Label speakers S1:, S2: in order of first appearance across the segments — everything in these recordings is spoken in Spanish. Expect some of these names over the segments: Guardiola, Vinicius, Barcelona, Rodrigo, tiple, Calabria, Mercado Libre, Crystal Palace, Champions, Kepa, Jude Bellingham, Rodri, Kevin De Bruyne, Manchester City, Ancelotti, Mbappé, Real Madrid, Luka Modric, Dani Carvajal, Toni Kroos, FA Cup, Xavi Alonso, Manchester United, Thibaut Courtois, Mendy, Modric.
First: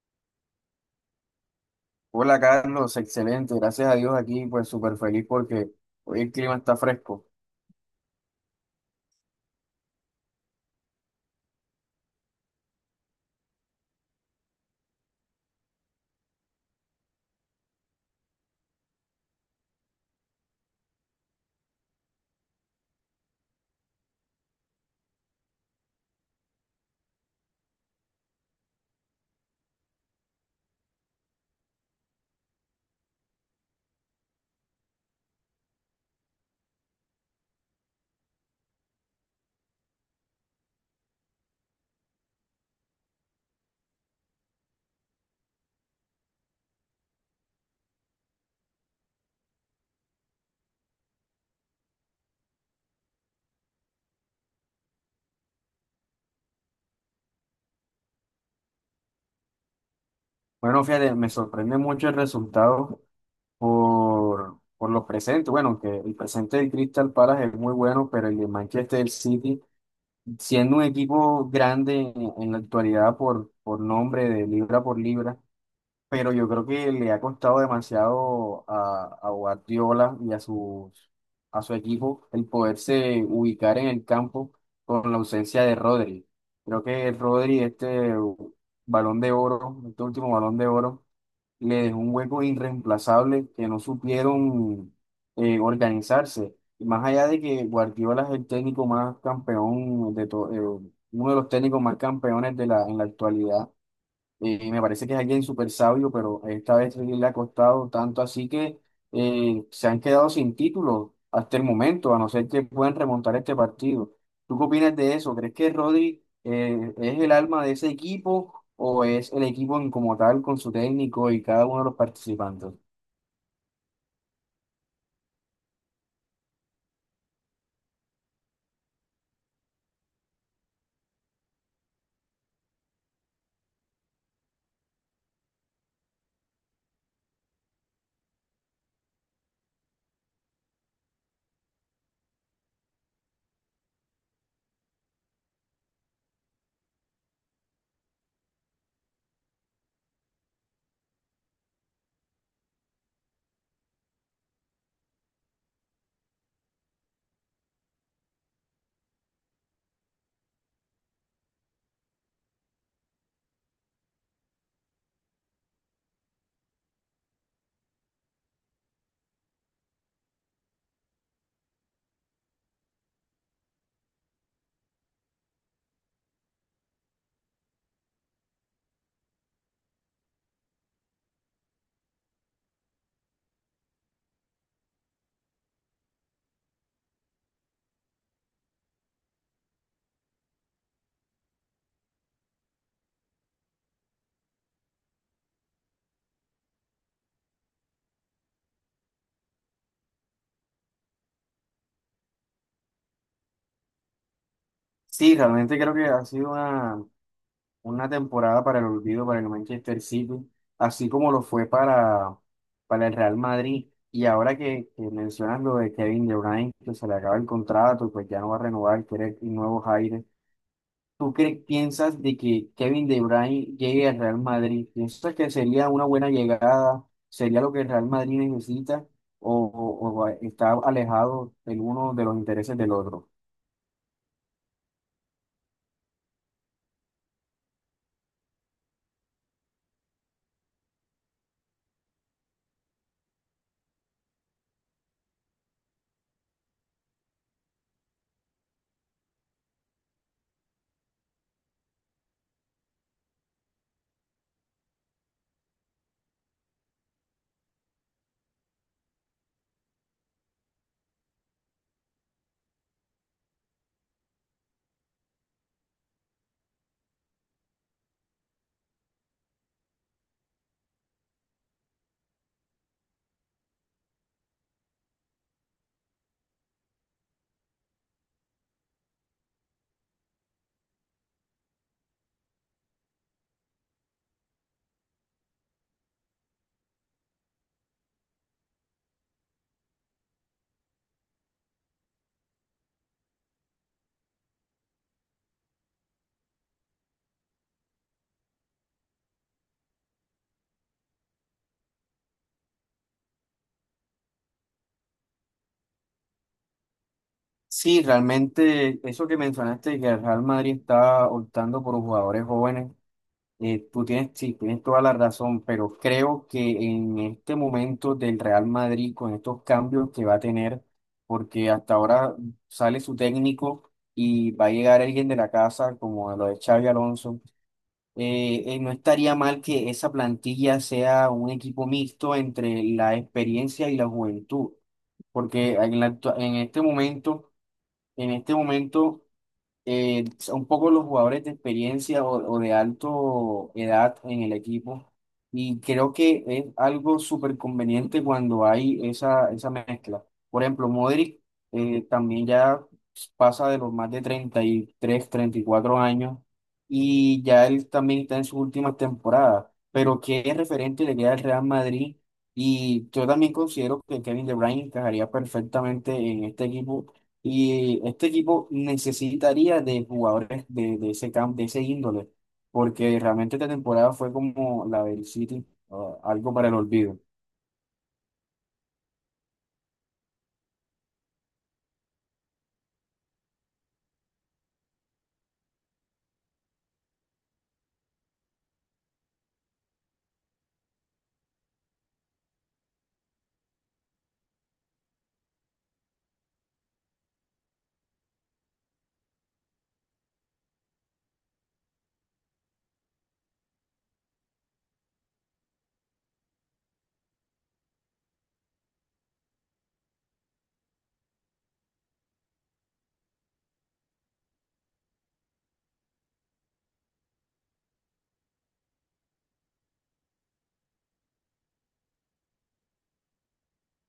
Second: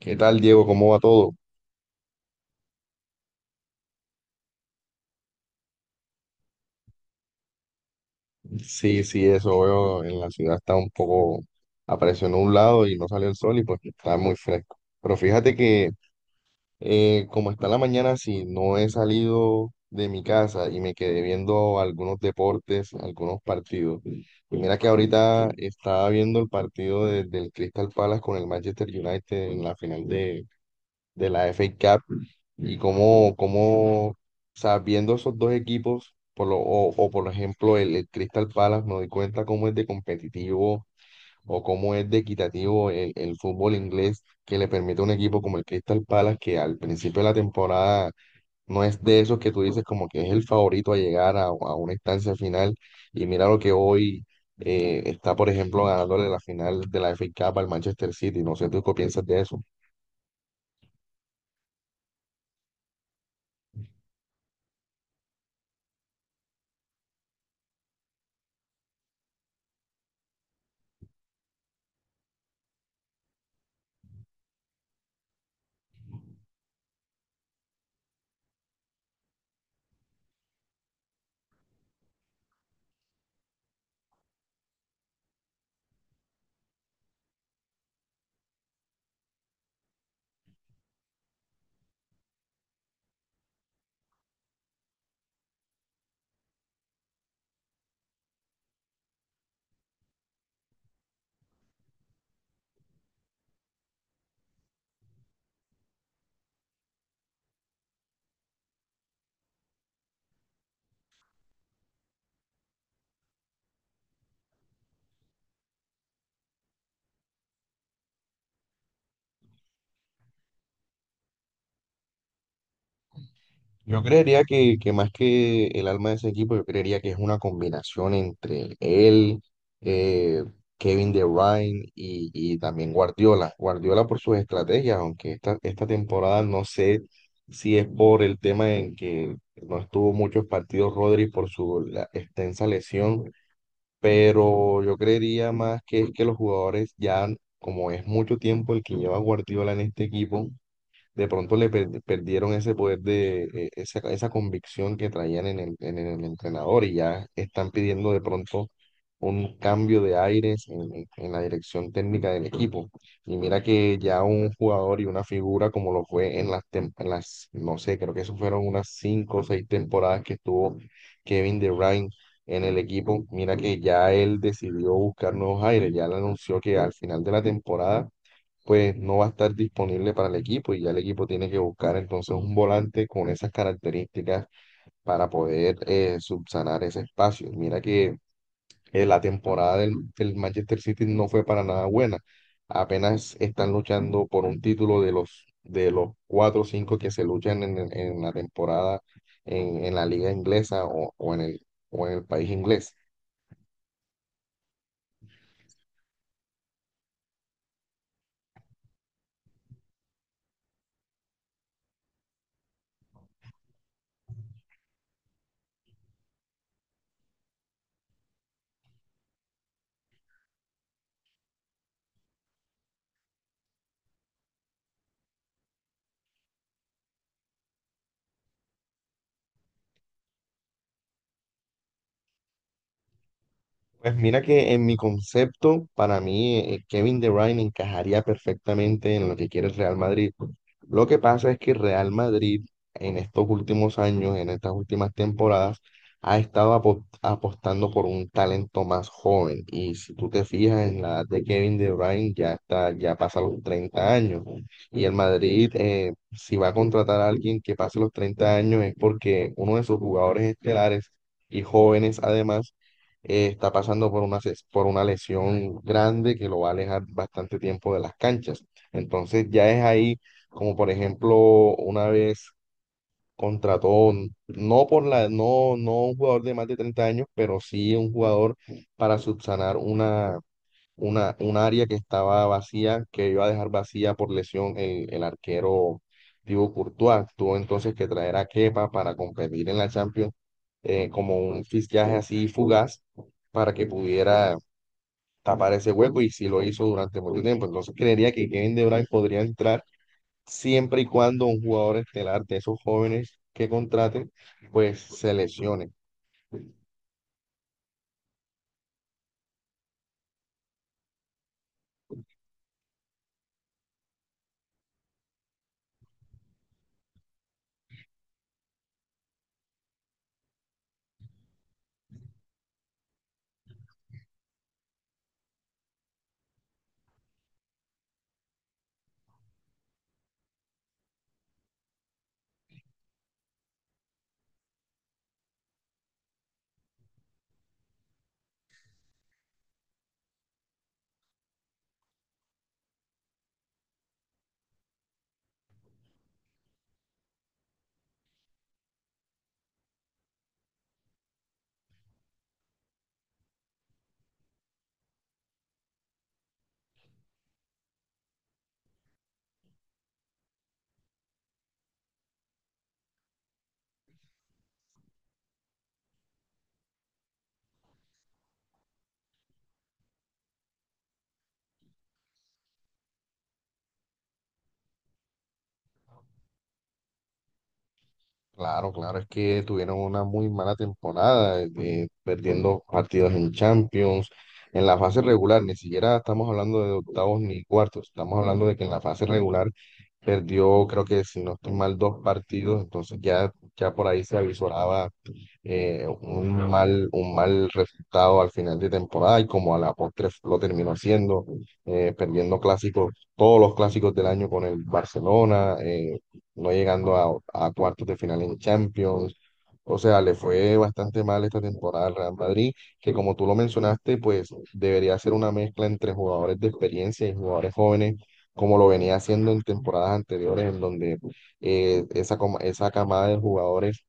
S1: ¿Qué tal, Diego? ¿Cómo va todo?
S2: Hola Carlos, excelente, gracias a Dios aquí, pues súper feliz porque hoy el clima está fresco.
S1: Sí, sí, eso veo. En la ciudad está un poco, apareció nublado y no salió el sol y pues está muy fresco. Pero fíjate que como está la mañana, si no he salido de mi casa y me quedé viendo algunos deportes, algunos partidos. Y mira que ahorita estaba viendo el partido del Crystal Palace con el Manchester United en la final de la FA Cup. Y o sea, viendo esos dos equipos, o por ejemplo el Crystal Palace, me doy cuenta cómo es de competitivo o cómo es de equitativo el fútbol inglés que le permite a un equipo como el Crystal Palace, que al principio de la temporada no es de esos que tú dices como que es el favorito a llegar a una instancia final. Y mira lo que hoy está, por ejemplo, ganándole la final de la FA Cup al Manchester City. No sé tú qué piensas de eso.
S2: Bueno, fíjate, me sorprende mucho el resultado por los presentes. Bueno, que el presente del Crystal Palace es muy bueno, pero el de Manchester City, siendo un equipo grande en la actualidad por nombre de libra por libra, pero yo creo que le ha costado demasiado a Guardiola y a su equipo el poderse ubicar en el campo con la ausencia de Rodri. Creo que Rodri, este balón de oro, este último balón de oro, le dejó un hueco irreemplazable que no supieron organizarse. Y más allá de que Guardiola es el técnico más campeón uno de los técnicos más campeones en la actualidad, me parece que es alguien súper sabio, pero esta vez sí le ha costado tanto así que se han quedado sin título hasta el momento, a no ser que puedan remontar este partido. ¿Tú qué opinas de eso? ¿Crees que Rodri es el alma de ese equipo o es el equipo en como tal con su técnico y cada uno de los participantes?
S1: Yo creería que más que el alma de ese equipo, yo creería que es una combinación entre él, eh, Kevin De Bruyne y también Guardiola. Guardiola por sus estrategias, aunque esta temporada no sé si es por el tema en que no estuvo muchos partidos Rodri por su extensa lesión, pero yo creería más que es que los jugadores ya, como es mucho tiempo el que lleva Guardiola en este equipo, de pronto le perdieron ese poder de esa convicción que traían en en el entrenador y ya están pidiendo de pronto un cambio de aires en la dirección técnica del equipo. Y mira que ya un jugador y una figura como lo fue en en las, no sé, creo que eso fueron unas 5 o 6 temporadas que estuvo Kevin De Bruyne en el equipo, mira que ya él decidió buscar nuevos aires, ya le anunció que al final de la temporada pues no va a estar disponible para el equipo y ya el equipo tiene que buscar entonces un volante con esas características para poder subsanar ese espacio. Mira que la temporada del Manchester City no fue para nada buena. Apenas están luchando por un título de de los 4 o 5 que se luchan en la temporada en la liga inglesa o en el país inglés.
S2: Sí, realmente creo que ha sido una temporada para el olvido para el Manchester City, así como lo fue para el Real Madrid. Y ahora que mencionas lo de Kevin De Bruyne, que se le acaba el contrato y pues ya no va a renovar, quiere nuevos aires. ¿Tú crees, piensas de que Kevin De Bruyne llegue al Real Madrid? ¿Piensas que sería una buena llegada? ¿Sería lo que el Real Madrid necesita? ¿O, o está alejado el uno de los intereses del otro?
S1: Pues mira que en mi concepto, para mí, Kevin De Bruyne encajaría perfectamente en lo que quiere el Real Madrid. Lo que pasa es que el Real Madrid en estos últimos años, en estas últimas temporadas, ha estado apostando por un talento más joven. Y si tú te fijas en la edad de Kevin De Bruyne, ya está, ya pasa los 30 años. Y el Madrid, si va a contratar a alguien que pase los 30 años, es porque uno de sus jugadores estelares y jóvenes además está pasando por por una lesión grande que lo va a alejar bastante tiempo de las canchas. Entonces ya es ahí, como por ejemplo, una vez contrató, no por la, no, no un jugador de más de 30 años, pero sí un jugador para subsanar una, un área que estaba vacía, que iba a dejar vacía por lesión el arquero Thibaut Courtois. Tuvo entonces que traer a Kepa para competir en la Champions como un fichaje así fugaz para que pudiera tapar ese hueco y si lo hizo durante mucho tiempo. Entonces creería que Kevin De Bruyne podría entrar siempre y cuando un jugador estelar de esos jóvenes que contraten pues se lesione.
S2: Sí, realmente eso que mencionaste, que el Real Madrid está optando por jugadores jóvenes, tú tienes, sí, tienes toda la razón, pero creo que en este momento del Real Madrid, con estos cambios que va a tener, porque hasta ahora sale su técnico y va a llegar alguien de la casa, como lo de Xavi Alonso. No estaría mal que esa plantilla sea un equipo mixto entre la experiencia y la juventud, porque en en este momento... En este momento, son un poco los jugadores de experiencia o de alto edad en el equipo. Y creo que es algo súper conveniente cuando hay esa, esa mezcla. Por ejemplo, Modric también ya pasa de los más de 30, 33, 34 años y ya él también está en sus últimas temporadas. Pero que es referente le queda al Real Madrid. Y yo también considero que Kevin De Bruyne encajaría perfectamente en este equipo, y este equipo necesitaría de jugadores de ese camp de ese índole, porque realmente esta temporada fue como la del City, ah, algo para el olvido.
S1: Claro, claro, es que tuvieron una muy mala temporada, perdiendo partidos en Champions, en la fase regular, ni siquiera estamos hablando de octavos ni cuartos, estamos hablando de que en la fase regular perdió, creo que si no estoy mal, dos partidos, entonces ya, ya por ahí se avisoraba un mal resultado al final de temporada y como a la postre lo terminó haciendo, perdiendo clásicos, todos los clásicos del año con el Barcelona, no llegando a cuartos de final en Champions. O sea, le fue bastante mal esta temporada al Real Madrid, que como tú lo mencionaste, pues debería ser una mezcla entre jugadores de experiencia y jugadores jóvenes, como lo venía haciendo en temporadas anteriores, en donde esa camada de jugadores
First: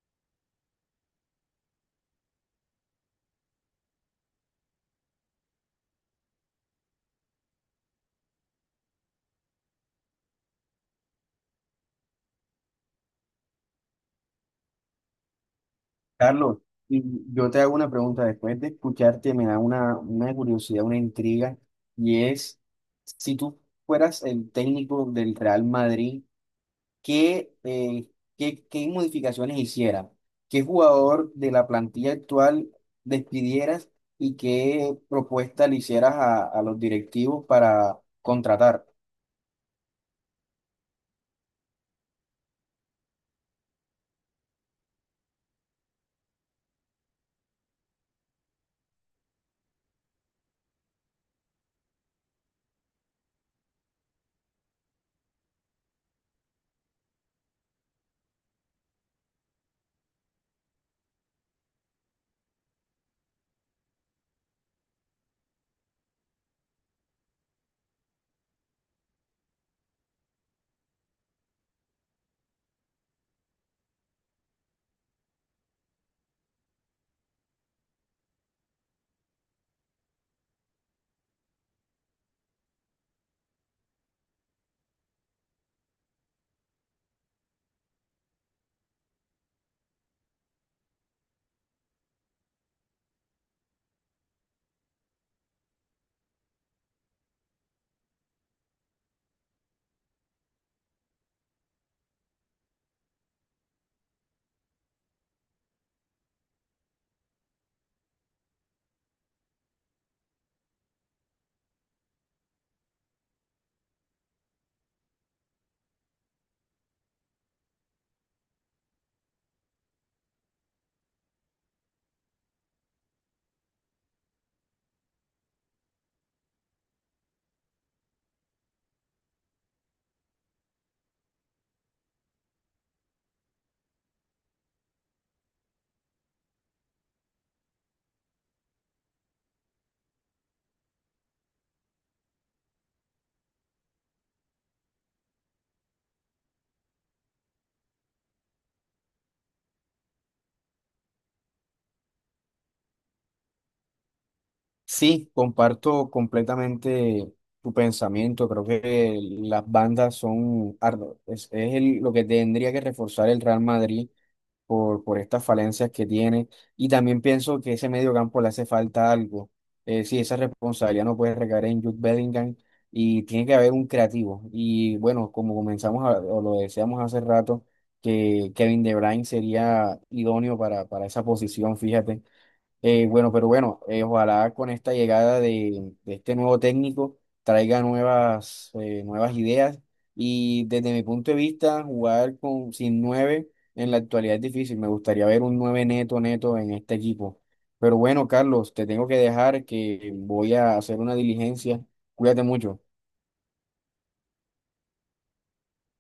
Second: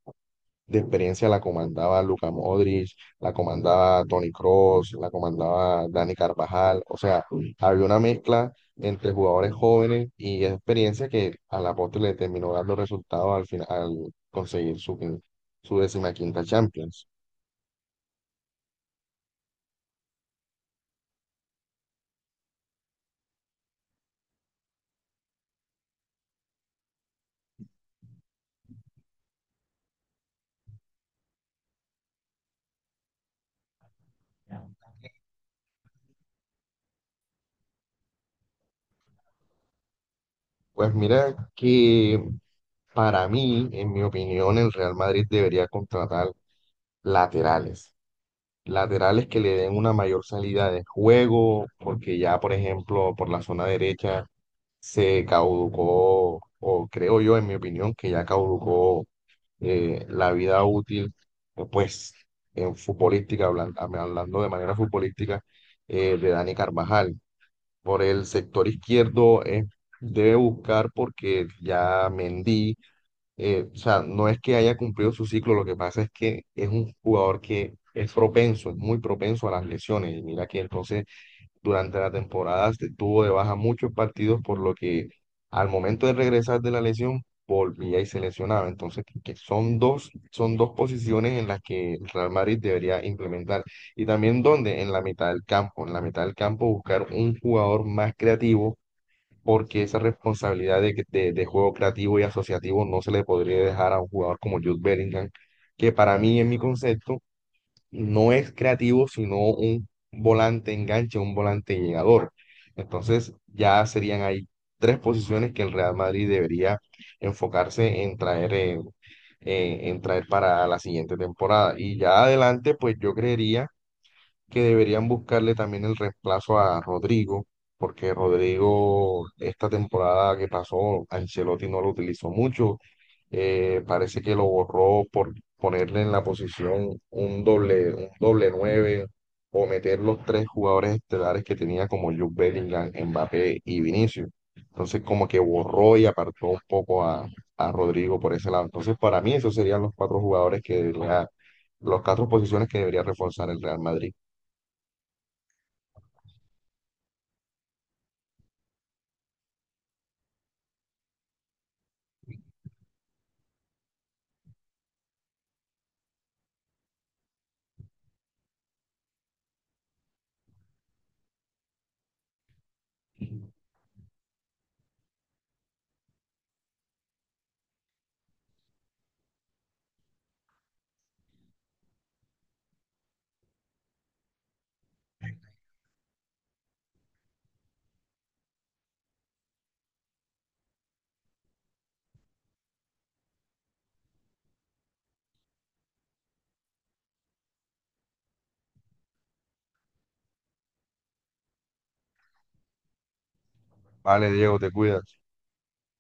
S1: de experiencia la comandaba Luka Modric, la comandaba Toni Kroos, la comandaba Dani Carvajal, o sea, había una mezcla entre jugadores jóvenes y experiencia que a la postre le terminó dando resultados al final, al conseguir su decimaquinta
S2: Carlos, y
S1: Champions.
S2: yo te hago una pregunta después de escucharte, me da una curiosidad, una intriga, y es, si tú fueras el técnico del Real Madrid, qué, eh, qué modificaciones hicieras, qué jugador de la plantilla actual despidieras y qué propuesta le hicieras a los directivos para contratar.
S1: Pues mira que para mí, en mi opinión, el Real Madrid debería contratar laterales. Laterales que le den una mayor salida de juego, porque ya, por ejemplo, por la zona derecha se caducó, o creo yo, en mi opinión, que ya caducó la vida útil, pues, en futbolística, hablando de manera futbolística, de Dani Carvajal. Por el sector izquierdo debe buscar porque ya Mendy, o sea, no es que haya cumplido su ciclo, lo que pasa es que es un jugador que es propenso, es muy propenso a las lesiones, y mira que entonces durante la temporada se tuvo de baja muchos partidos, por lo que al momento de regresar de la lesión volvía y se lesionaba. Entonces, son dos posiciones en las que el Real Madrid debería implementar. Y también donde, en la mitad del campo, en la mitad del campo buscar un jugador más creativo, porque esa responsabilidad de juego creativo y asociativo no se le podría dejar a un jugador como Jude Bellingham, que para mí, en mi concepto, no es creativo, sino un volante enganche, un volante llegador. Entonces, ya serían ahí tres posiciones que el Real Madrid debería enfocarse en traer, en traer para la siguiente temporada. Y ya adelante, pues yo creería que deberían buscarle también el reemplazo a Rodrigo, porque Rodrigo esta temporada que pasó, Ancelotti no lo utilizó mucho, parece que lo borró por ponerle en la posición un doble nueve o meter los tres jugadores estelares que tenía como Jude Bellingham, Mbappé y Vinicius. Entonces como que borró y apartó un poco a Rodrigo por ese lado. Entonces para mí esos serían los 4 jugadores que debería, los 4 posiciones que debería reforzar el Real Madrid.
S2: Sí, comparto completamente tu pensamiento. Creo que las bandas es lo que tendría que reforzar el Real Madrid por estas falencias que tiene. Y también pienso que ese medio campo le hace falta algo. Sí, esa responsabilidad no puede recaer en Jude Bellingham y tiene que haber un creativo. Y bueno, como o lo deseamos hace rato, que Kevin De Bruyne sería idóneo para esa posición, fíjate. Bueno, pero bueno, ojalá con esta llegada de este nuevo técnico traiga nuevas, nuevas ideas, y desde mi punto de vista jugar con, sin nueve en la actualidad es difícil. Me gustaría ver un nueve neto neto en este equipo. Pero bueno, Carlos, te tengo que dejar que voy a hacer una diligencia. Cuídate mucho.
S1: Vale, Diego, te cuidas.